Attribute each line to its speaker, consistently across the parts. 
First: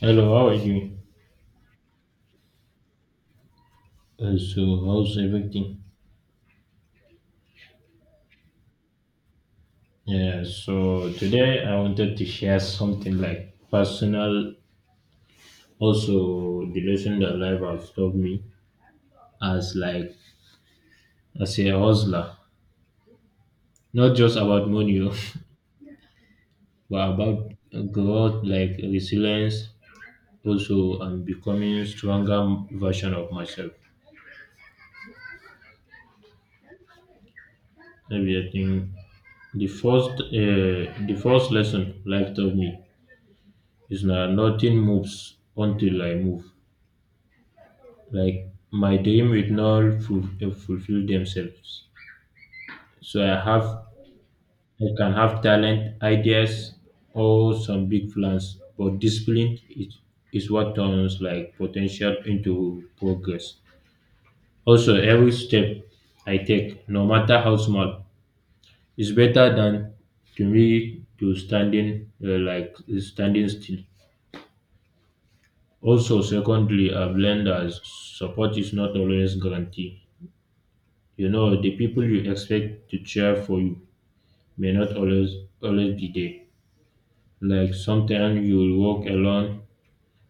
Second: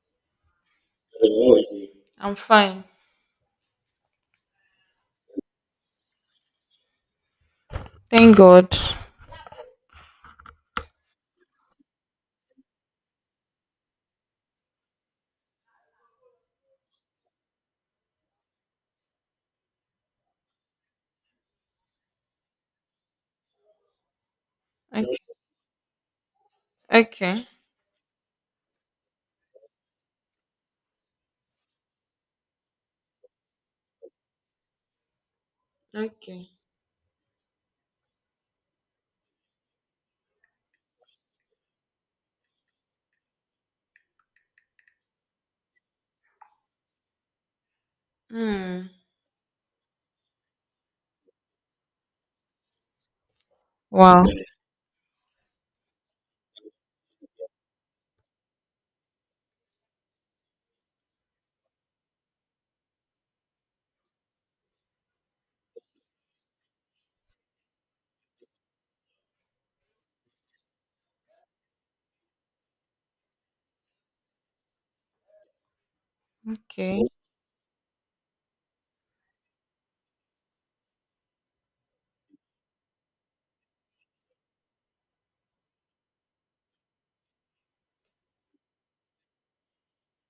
Speaker 1: Hello, how are you?
Speaker 2: I'm fine.
Speaker 1: How's everything?
Speaker 2: Thank God.
Speaker 1: Yeah, so today I wanted to share something like personal, also the lesson that life has taught me as like as a hustler, not just about money, oh,
Speaker 2: Okay.
Speaker 1: but about
Speaker 2: Okay.
Speaker 1: growth, like resilience, also and becoming stronger version of myself.
Speaker 2: Okay.
Speaker 1: Maybe I think the first lesson life taught me is that nothing moves until I move. Like
Speaker 2: Hmm.
Speaker 1: my dream will not fulfill themselves. So I have,
Speaker 2: Wow.
Speaker 1: I can have talent, ideas, or some big plans, but is what turns like potential into progress. Also, every step I take, no matter how small, is better than to me to standing like standing still. Also, secondly,
Speaker 2: Okay.
Speaker 1: I've learned that support is not always guaranteed. You know, the people you expect to cheer for you may not always be there. Like sometimes you'll walk alone,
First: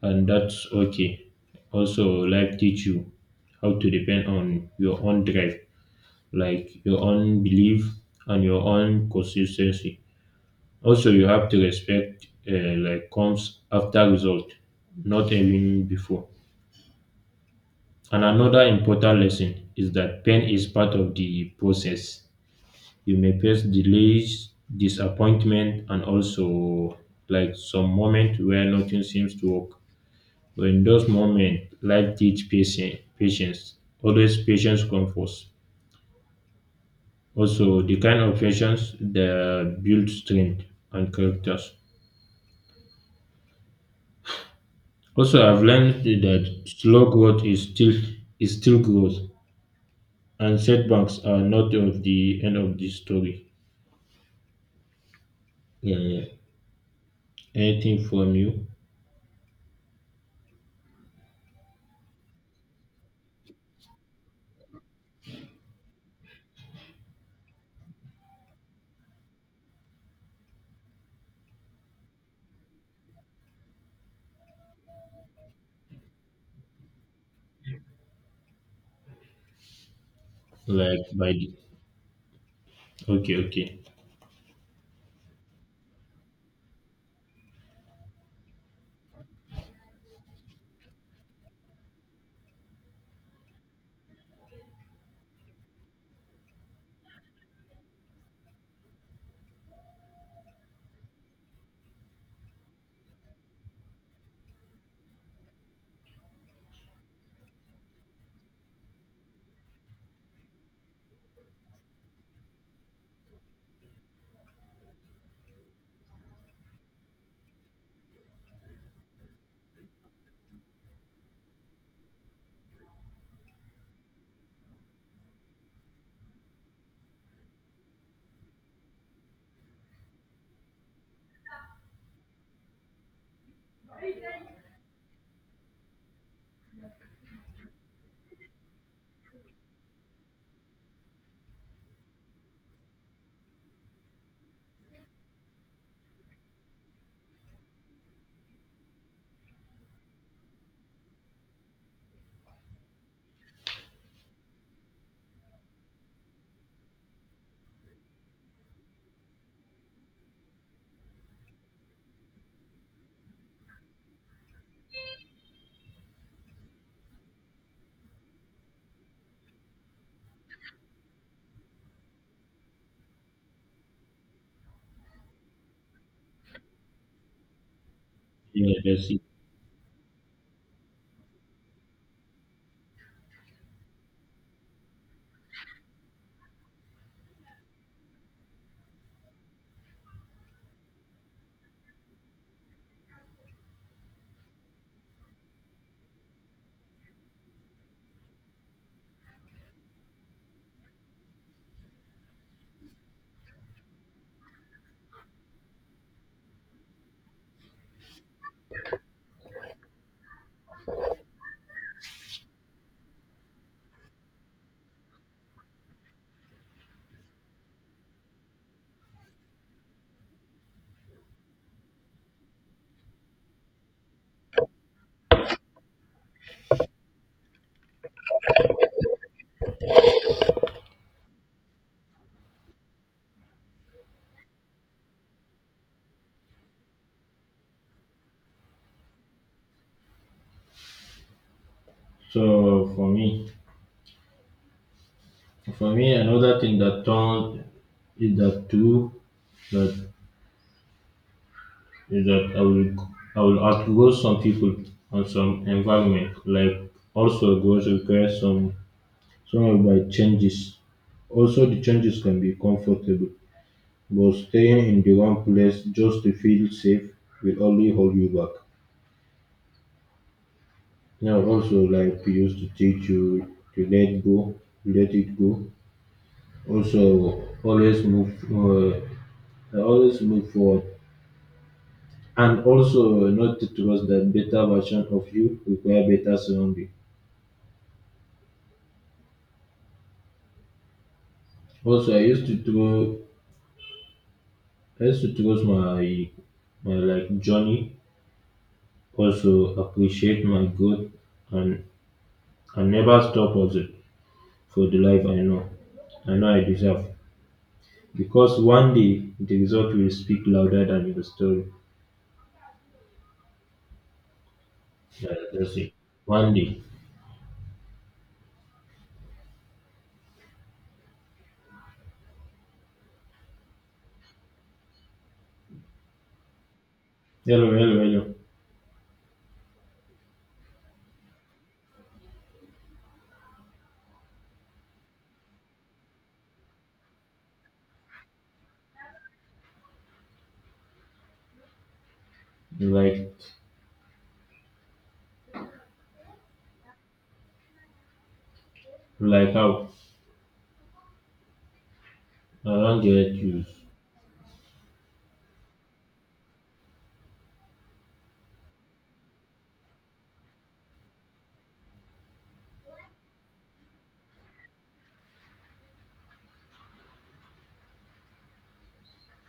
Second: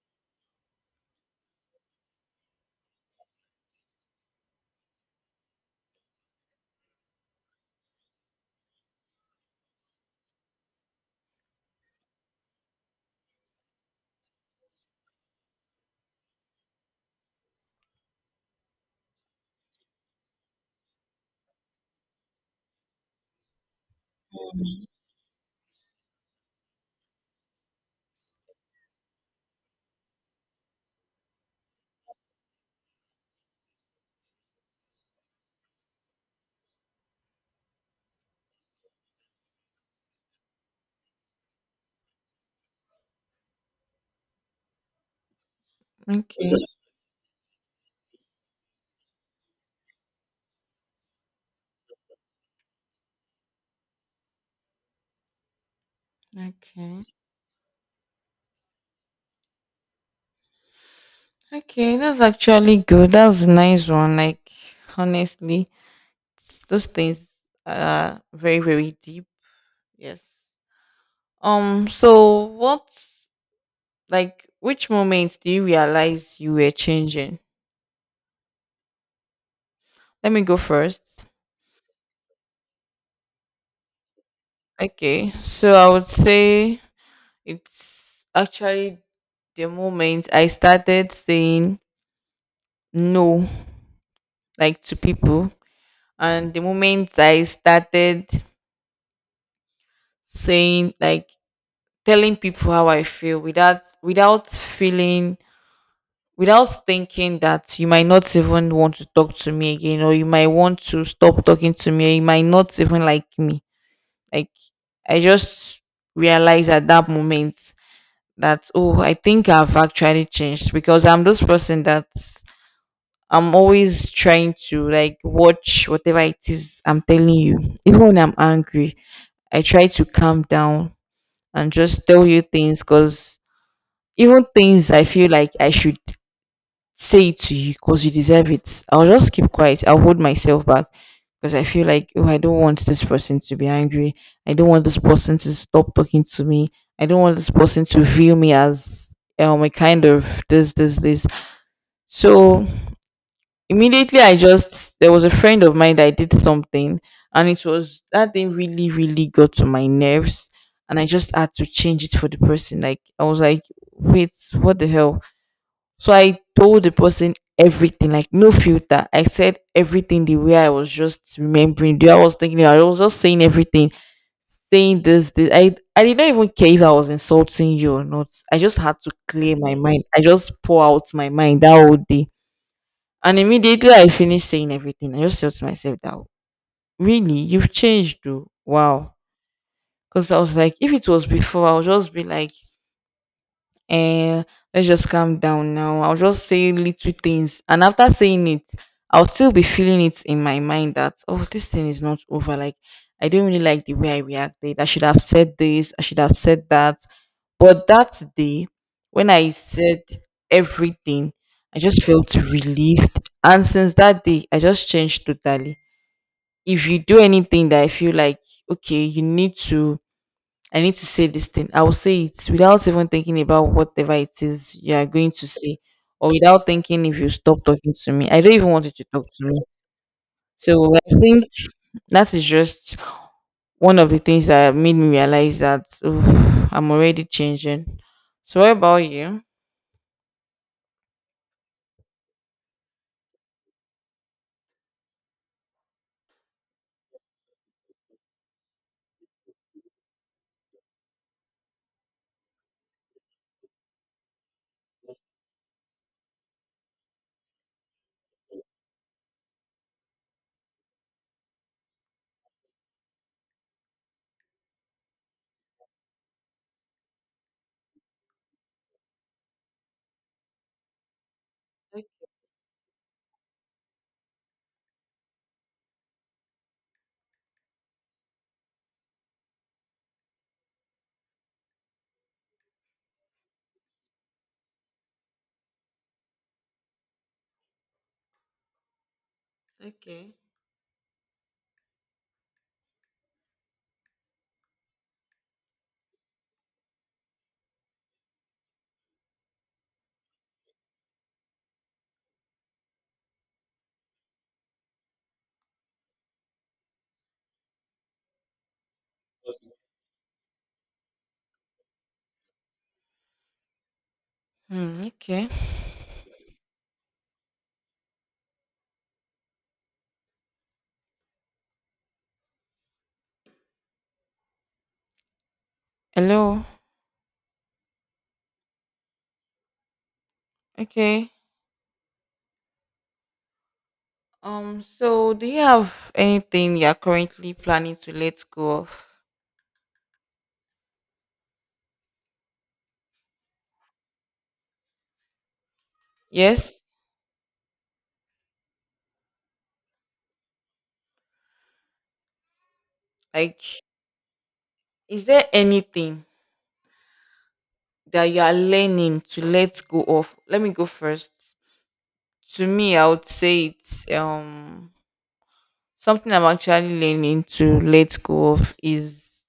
Speaker 1: and that's okay. Also life teach you how to depend on your own drive, like your own belief and your own consistency. Also you have to respect like comes after result, not even before. And another important lesson is that pain is part of the process. You may face delays,
Speaker 2: Hmm.
Speaker 1: disappointment, and also like some moment where nothing seems to work. But in those moments, life teach patience. Patience always patience comes first. Also, the kind of patience that build strength and characters. Also, I've learned
Speaker 2: Okay.
Speaker 1: that slow growth is still growth, and setbacks are not of the end of the story. Yeah, yeah.
Speaker 2: Okay.
Speaker 1: Anything from you?
Speaker 2: Okay. That's actually good. That's a nice one. Like honestly, those things are very deep. Yes. So what? Like which moments do you realize you were changing? Let me go
Speaker 1: Like
Speaker 2: first.
Speaker 1: by the, okay, okay.
Speaker 2: Okay. So I would say it's actually the moment I started saying no, like to people, and the moment I started saying like telling people how I feel without feeling without thinking that you might not even want to talk to me again, or you might want to stop talking to me, or you might not even like me. Like I just realized at that moment that oh, I think I've actually changed because I'm this person that I'm always trying to like watch whatever it is I'm telling you. Even when I'm angry, I try to calm down and just tell you things because even things I feel like I should say it to you because you deserve it, I'll just keep quiet. I'll hold myself back because I feel like, oh, I don't want this person to be angry. I don't want this person to stop talking to me. I don't want this person to view me as a kind of this, this, this. So immediately, I just there was a friend of mine that I did something, and it was that thing really, really got to my nerves, and I just had to change it for the person. Like I was like, wait, what the hell? So I told the person everything, like no filter. I said everything the way I was just remembering, the way I was thinking, I was just saying everything, saying this, this. I didn't even care if I was insulting you or not. I
Speaker 1: Yeah,
Speaker 2: just had
Speaker 1: that's
Speaker 2: to
Speaker 1: it.
Speaker 2: clear my mind. I just pour out my mind that whole day, and immediately I finished saying everything, I just thought to myself that really you've changed though. Wow. Because I was like, if it was before, I'll just be like, eh, let's just calm down now. I'll just say little things. And after saying it, I'll still be feeling it in my mind that, oh, this thing is not over. Like, I don't really like the way I reacted. I should have said this. I should have said that. But that day, when I said everything, I just felt relieved. And since that day, I just changed totally. If you do anything that I feel like, okay, you need to, I need to say this thing, I will say it without even thinking about whatever it is you are going to say, or without thinking if you stop talking to me. I don't even want you to talk to me. So I think that is just one of the things that made me realize that oh, I'm already changing. So, what about you?
Speaker 1: So for me, another thing that turned is that too that is that I will outgrow some people and some environment. Like also goes require some of my changes. Also the changes can be comfortable, but staying in the one place just to feel safe will only hold you back. Now also
Speaker 2: O
Speaker 1: like we used to teach you to let go, let it go. Also always move I always look forward, and also not to trust that better version of you require better surrounding.
Speaker 2: okay.
Speaker 1: Also, I used to trust my like journey. Also appreciate my growth, and never stop also for the life I know, I know I deserve. Because one day the result will speak louder than your story.
Speaker 2: Hmm,
Speaker 1: Yeah,
Speaker 2: okay.
Speaker 1: that's it. One day.
Speaker 2: Hello.
Speaker 1: Hello, hello,
Speaker 2: Okay. So do you have anything you are currently planning to let go of?
Speaker 1: hello.
Speaker 2: Yes?
Speaker 1: Like how? I don't get you.
Speaker 2: Like, is there anything that you are learning to let go of? Let me go first. To me, I would say it's something I'm actually learning to let go of is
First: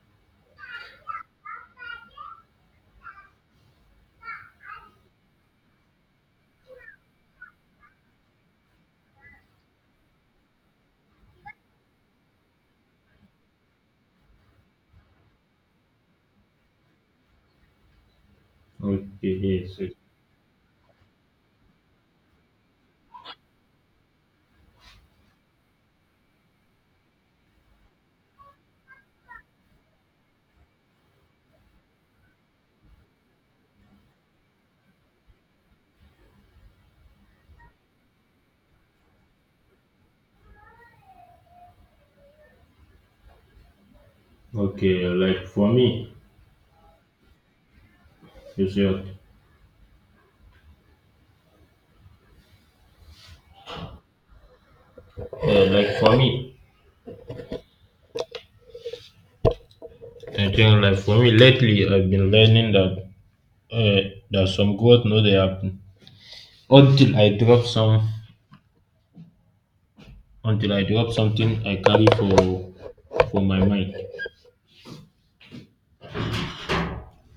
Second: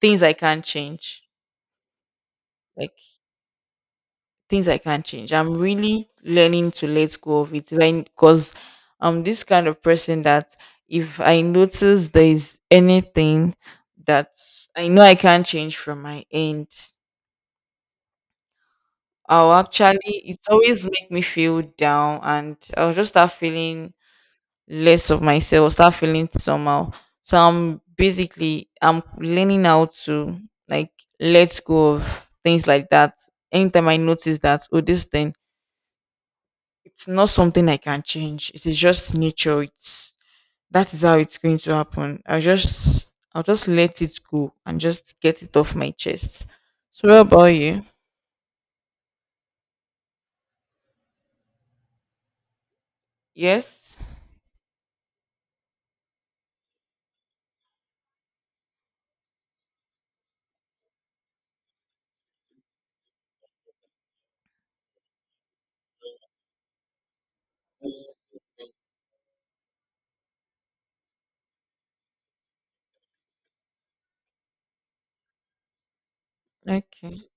Speaker 2: things I can't change. Like things I can't change. I'm really learning to let go of it when because I'm this kind of person that if I notice there is anything that I know I can't change from my end,
Speaker 1: Okay,
Speaker 2: I'll
Speaker 1: yes, yes.
Speaker 2: actually it always make me feel down and I'll just start feeling less of myself, start feeling somehow. So I'm basically I'm learning how to like let go of things like that. Anytime I notice that, oh this thing, it's not something I can change. It is just nature. It's that is how it's going to happen. I'll just let it go and
Speaker 1: Okay,
Speaker 2: just get
Speaker 1: like
Speaker 2: it
Speaker 1: for
Speaker 2: off my
Speaker 1: me,
Speaker 2: chest. So what about you?
Speaker 1: you see,
Speaker 2: Yes?
Speaker 1: like for me, I think like for me lately, I've been learning that that some growth no they happen until I drop some until I drop something I carry for my mind.
Speaker 2: Okay.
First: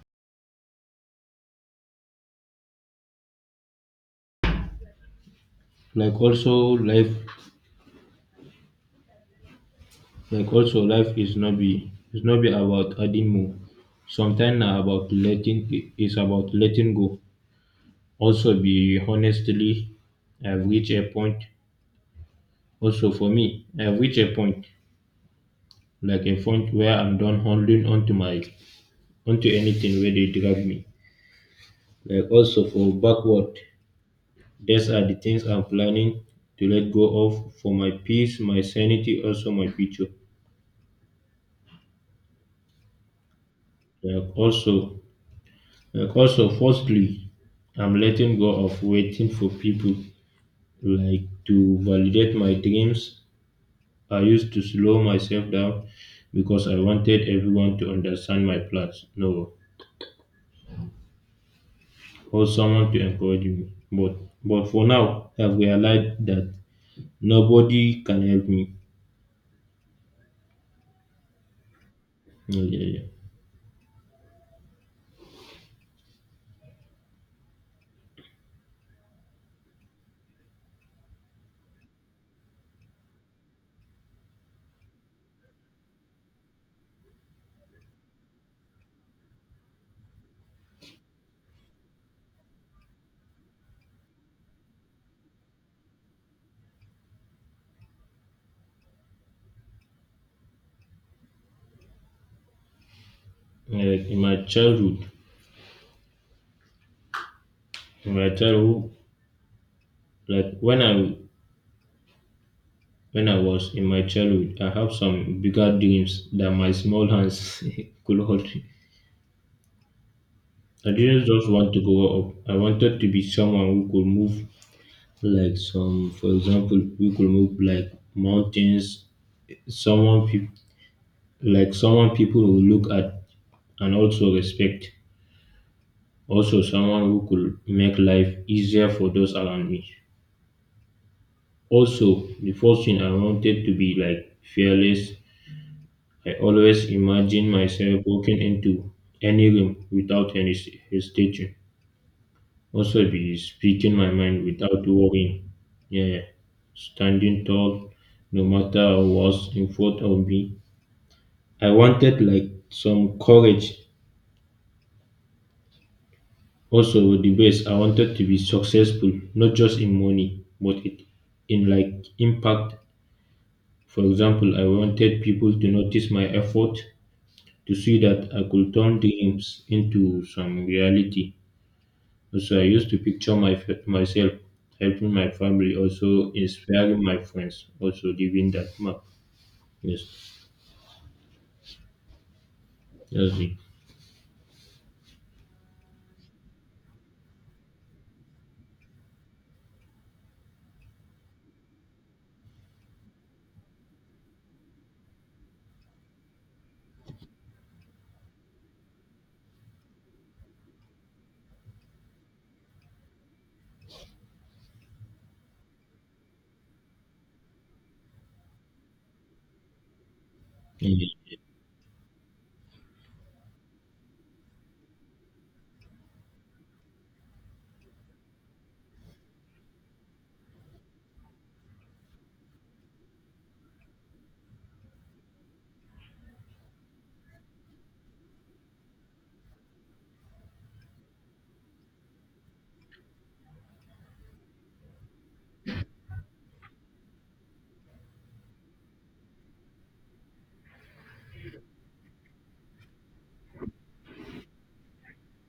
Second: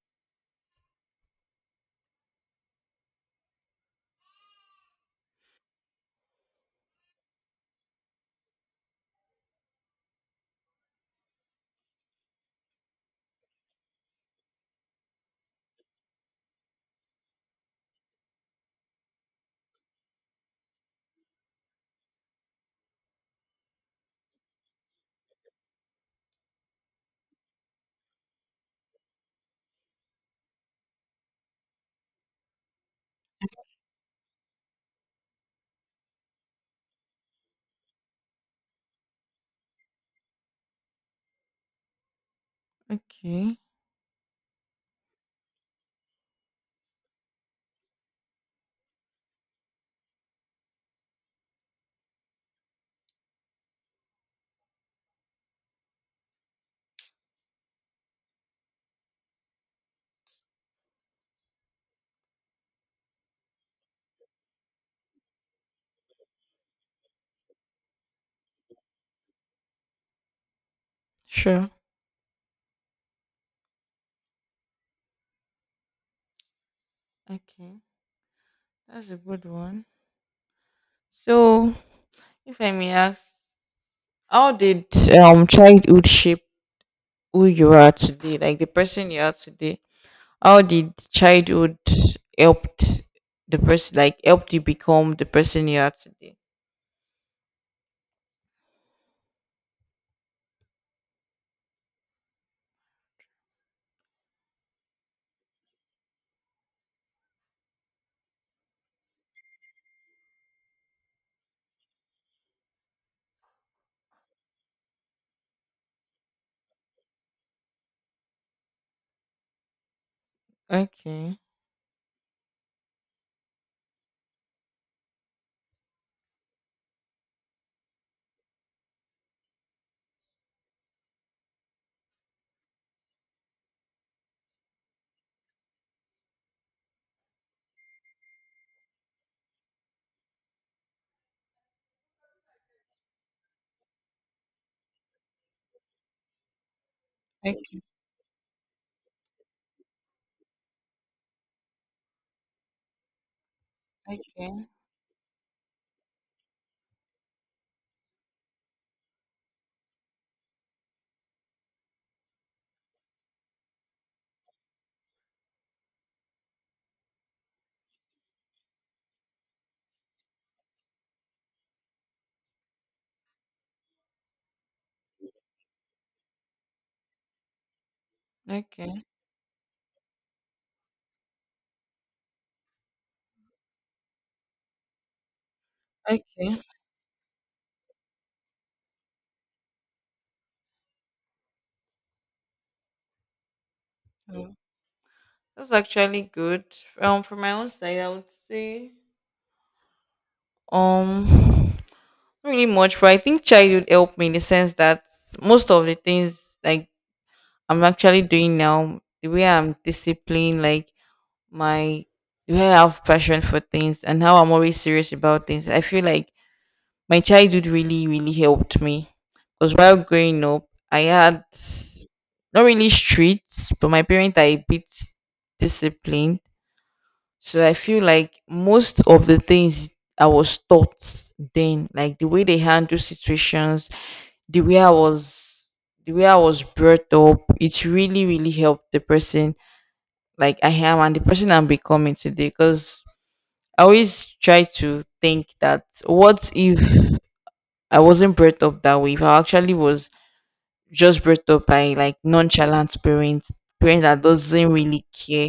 Speaker 1: Like also life, is not be about adding more. Sometimes na about is about letting go. Also be honestly, I've reached a point. Also for me, I've reached a point like a point where I'm done holding onto anything where they drag me. Like also for backward, these are the things I'm planning to let go of for my peace, my sanity, also my future.
Speaker 2: Okay.
Speaker 1: Like also like also firstly, I'm letting go of waiting for people like to validate my dreams. I used to slow myself down because I wanted everyone to understand my plans. No, or someone to encourage me. But but for now, I've realized that nobody can help me.
Speaker 2: Sure.
Speaker 1: Yeah, yeah, yeah.
Speaker 2: Okay. That's a good one. So if I may ask, how did childhood shape who you are today? Like the person you are today. How did childhood helped the person, like helped you become the person you are today?
Speaker 1: Like in my childhood, in my childhood, like when I was in my childhood, I have some bigger dreams that my small hands could hold. I didn't
Speaker 2: Okay.
Speaker 1: just want to grow up. I wanted to be someone who could move like some, for example, who could move like mountains. Someone people Like someone people will look at and also respect, also someone who could make life easier for those around me. Also, the first thing I wanted to be like fearless. I always imagine
Speaker 2: Okay.
Speaker 1: myself walking into any room without hesitation. Also, be speaking my mind
Speaker 2: Okay.
Speaker 1: without worrying. Yeah, standing tall, no matter what's in front of me. I wanted like some courage. Also with the bass I wanted to be successful, not just in money but it in like impact. For example, I wanted people to notice my effort, to see that I could turn
Speaker 2: Okay,
Speaker 1: dreams into some reality. Also I used to picture myself helping my family, also
Speaker 2: okay.
Speaker 1: inspiring my friends, also giving that map. Yes. Yes,
Speaker 2: Mm, that's actually good. From my own side, I would say um, not really much, but I think childhood helped me in the sense that most of the things like I'm actually doing now, the way I'm disciplined, like my the way I have passion for things, and how I'm always serious about things. I feel like my childhood really, really helped me because while growing up, I
Speaker 1: yes.
Speaker 2: had not really streets, but my parents are a bit disciplined. So I feel like most of the things I was taught then, like the way they handle situations, the way I was the way I was brought up, it really, really helped the person like I am and the person I'm becoming today. Because I always try to think that what if I wasn't brought up that way? If I actually was just brought up by like nonchalant parents, parents that doesn't really care,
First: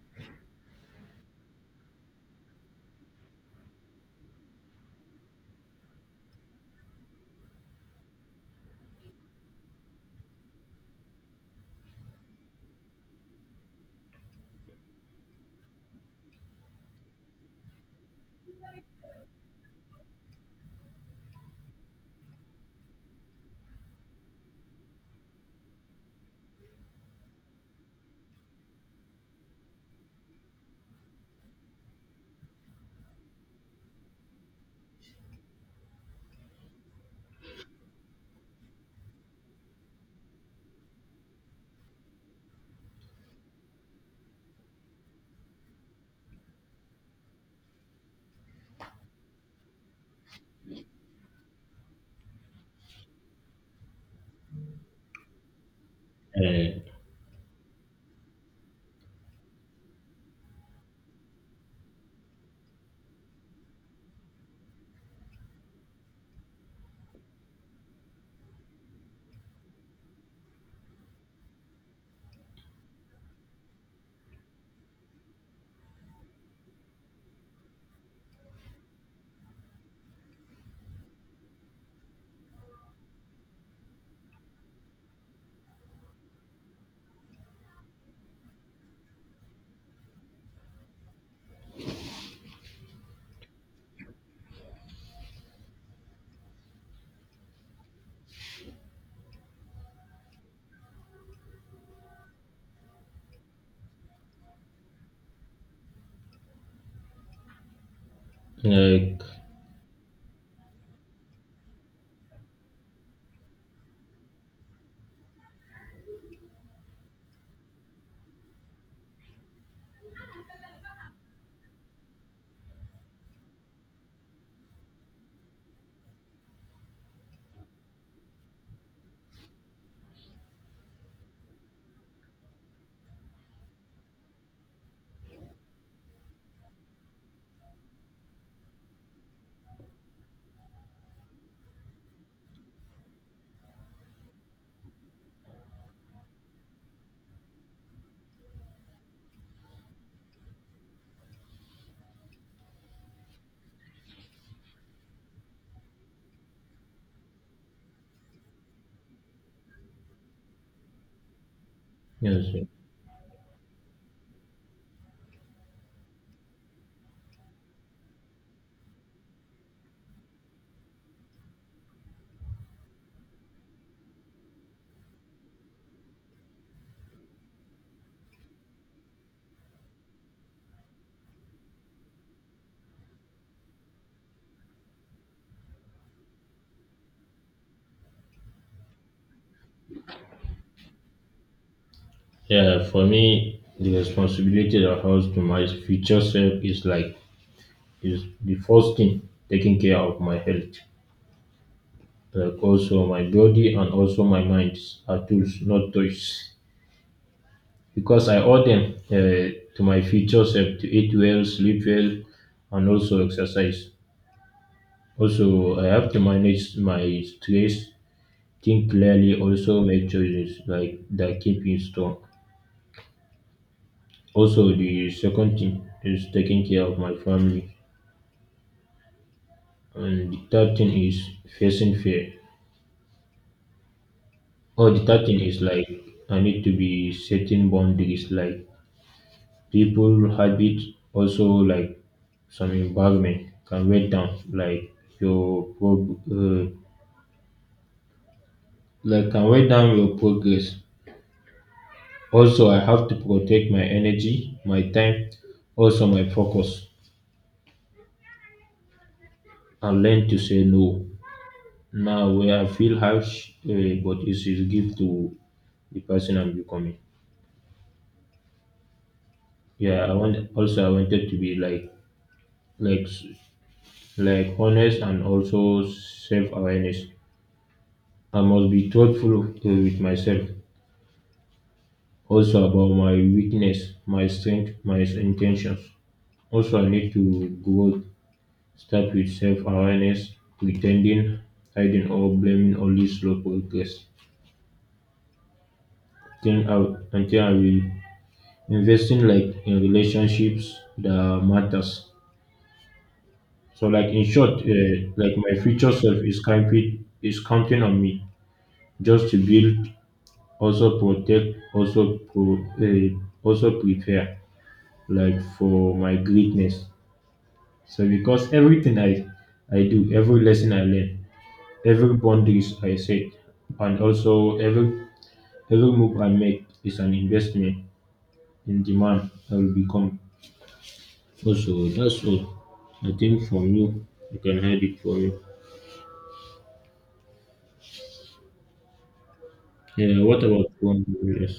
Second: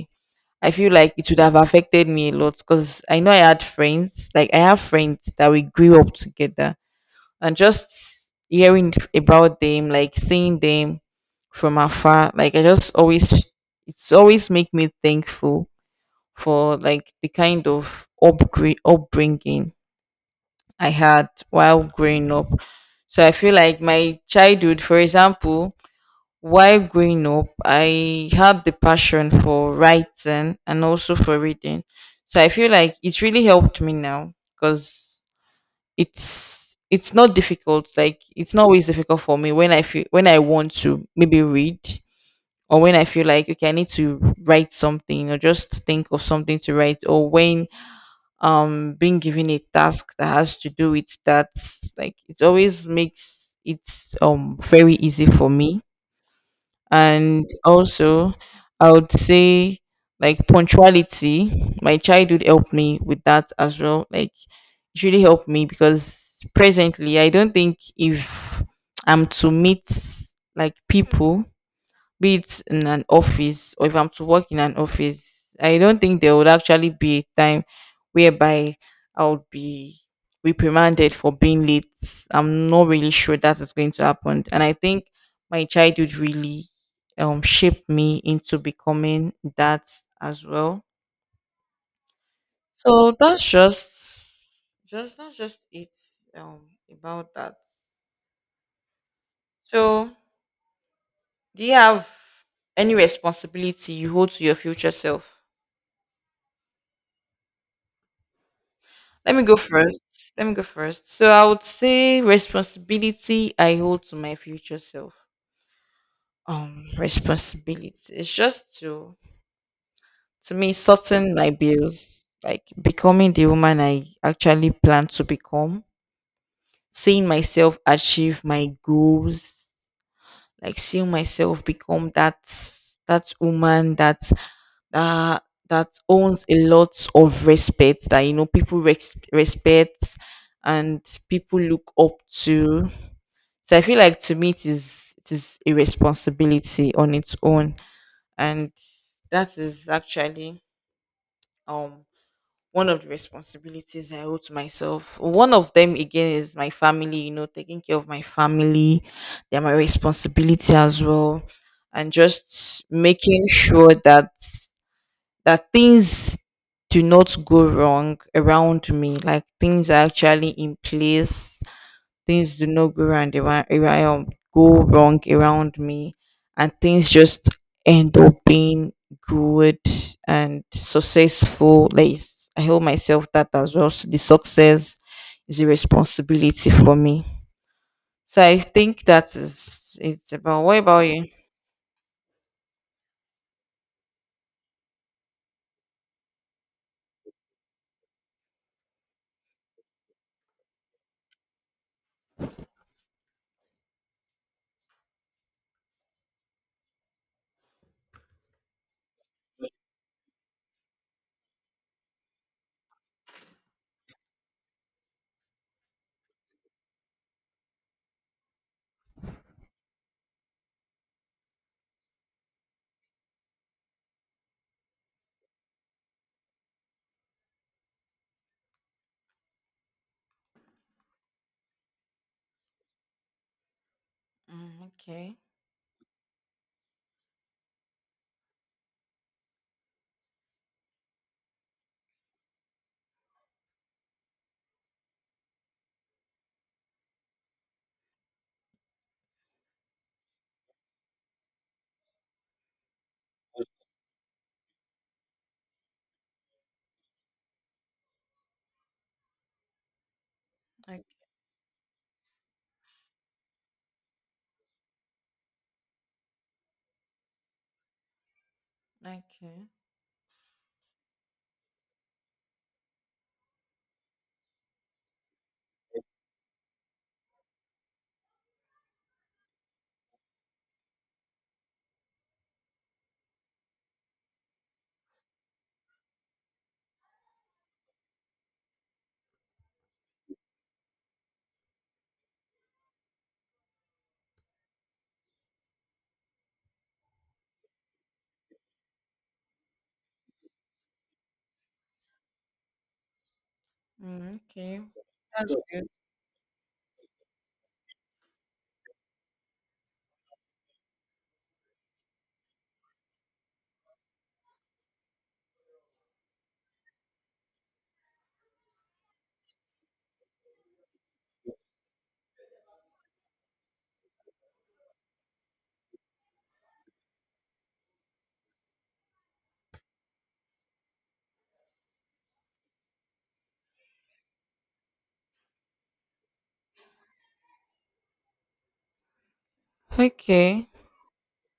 Speaker 2: I feel like it would have affected me a lot because I know I had friends, like I have friends that we grew up together, and just hearing about them, like seeing them from afar, like I just always, it's always make me thankful for like the kind of upgrade, upbringing I had while growing up. So I feel like my childhood, for example, while growing up, I had the passion for writing and also for reading. So I feel like it's really helped me now because it's not difficult. Like it's not always difficult for me when I feel when I want to maybe read or when I feel like okay I need to write something or just think of something to write, or when being given a task that has to do with that, like it always makes it very easy for me.
Speaker 1: Uh,
Speaker 2: And also I would say like punctuality, my childhood helped me with that as well. Like it really helped me because presently I don't think if I'm to meet like people, be it in an office or if I'm to work in an office, I don't think there would actually be a time whereby I would be reprimanded for being late. I'm not really sure that is going to happen. And I think my childhood really shaped me into becoming that as well. So that's just that's just it um about that. So do you have any responsibility you hold to your future self?
Speaker 1: like
Speaker 2: Let me go first. Let me go first. So I would say responsibility I hold to my future self. Responsibility. It's just to me sorting my bills, like becoming the woman I actually plan to become, seeing myself achieve my goals, like seeing myself become that that woman that that that owns a lot of respect that you know people res- respect and people look up to. So I feel like to me it is a responsibility on its own. And that is actually um one of the responsibilities I owe to myself. One of them again is my family, you know, taking care of my family. They're my responsibility as well. And
Speaker 1: yes.
Speaker 2: just making sure that that things do not go wrong around me. Like things are actually in place. Things do not go wrong around me, and things just end up being good and successful. Like it's- I hold myself that as well. So the success is a responsibility for me. So I think that is it's about. What about you?
Speaker 1: Yeah, for me, the responsibility that falls to my future self is like is the first thing taking care of my health. Like also my body and also my mind are tools, not toys. Because I owe them to my future self to eat well, sleep well, and also exercise. Also, I have to manage my stress, think clearly, also make choices like that keep me strong. Also, the second thing is taking care of my family, and the third thing is facing fear.
Speaker 2: Mm,
Speaker 1: Oh, the third
Speaker 2: okay.
Speaker 1: thing is like I need to be setting boundaries, like people, habit, also like some environment can weigh down like your like can weigh down your progress. Also, I have to protect my energy, my time, also my focus, and learn to say
Speaker 2: I,
Speaker 1: no. Now, where I feel harsh, but it's a gift to the person I'm becoming.
Speaker 2: okay.
Speaker 1: Yeah, I wanted to be like like honest and also self-awareness. I must be thoughtful with myself, also about my weakness, my strength, my intentions. Also, I need to grow. Start with self-awareness. Pretending, hiding, or blaming only slow progress. Then until I will invest in like in relationships that matters. So, like in
Speaker 2: Mm,
Speaker 1: short,
Speaker 2: okay.
Speaker 1: uh, like my
Speaker 2: That's
Speaker 1: future self is counting on me just to build, also protect, also prepare like for my greatness. So because everything I do, every lesson I learn, every boundaries I set, and also every move I make is an investment in the man I will become. Also that's all. I think from you, you can hide it from me. Yeah, what about
Speaker 2: okay.
Speaker 1: boundaries?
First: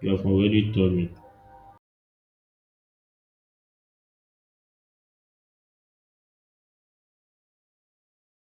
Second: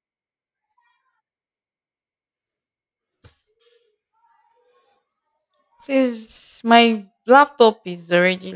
Speaker 1: You have already told me.
Speaker 2: Please, my laptop is already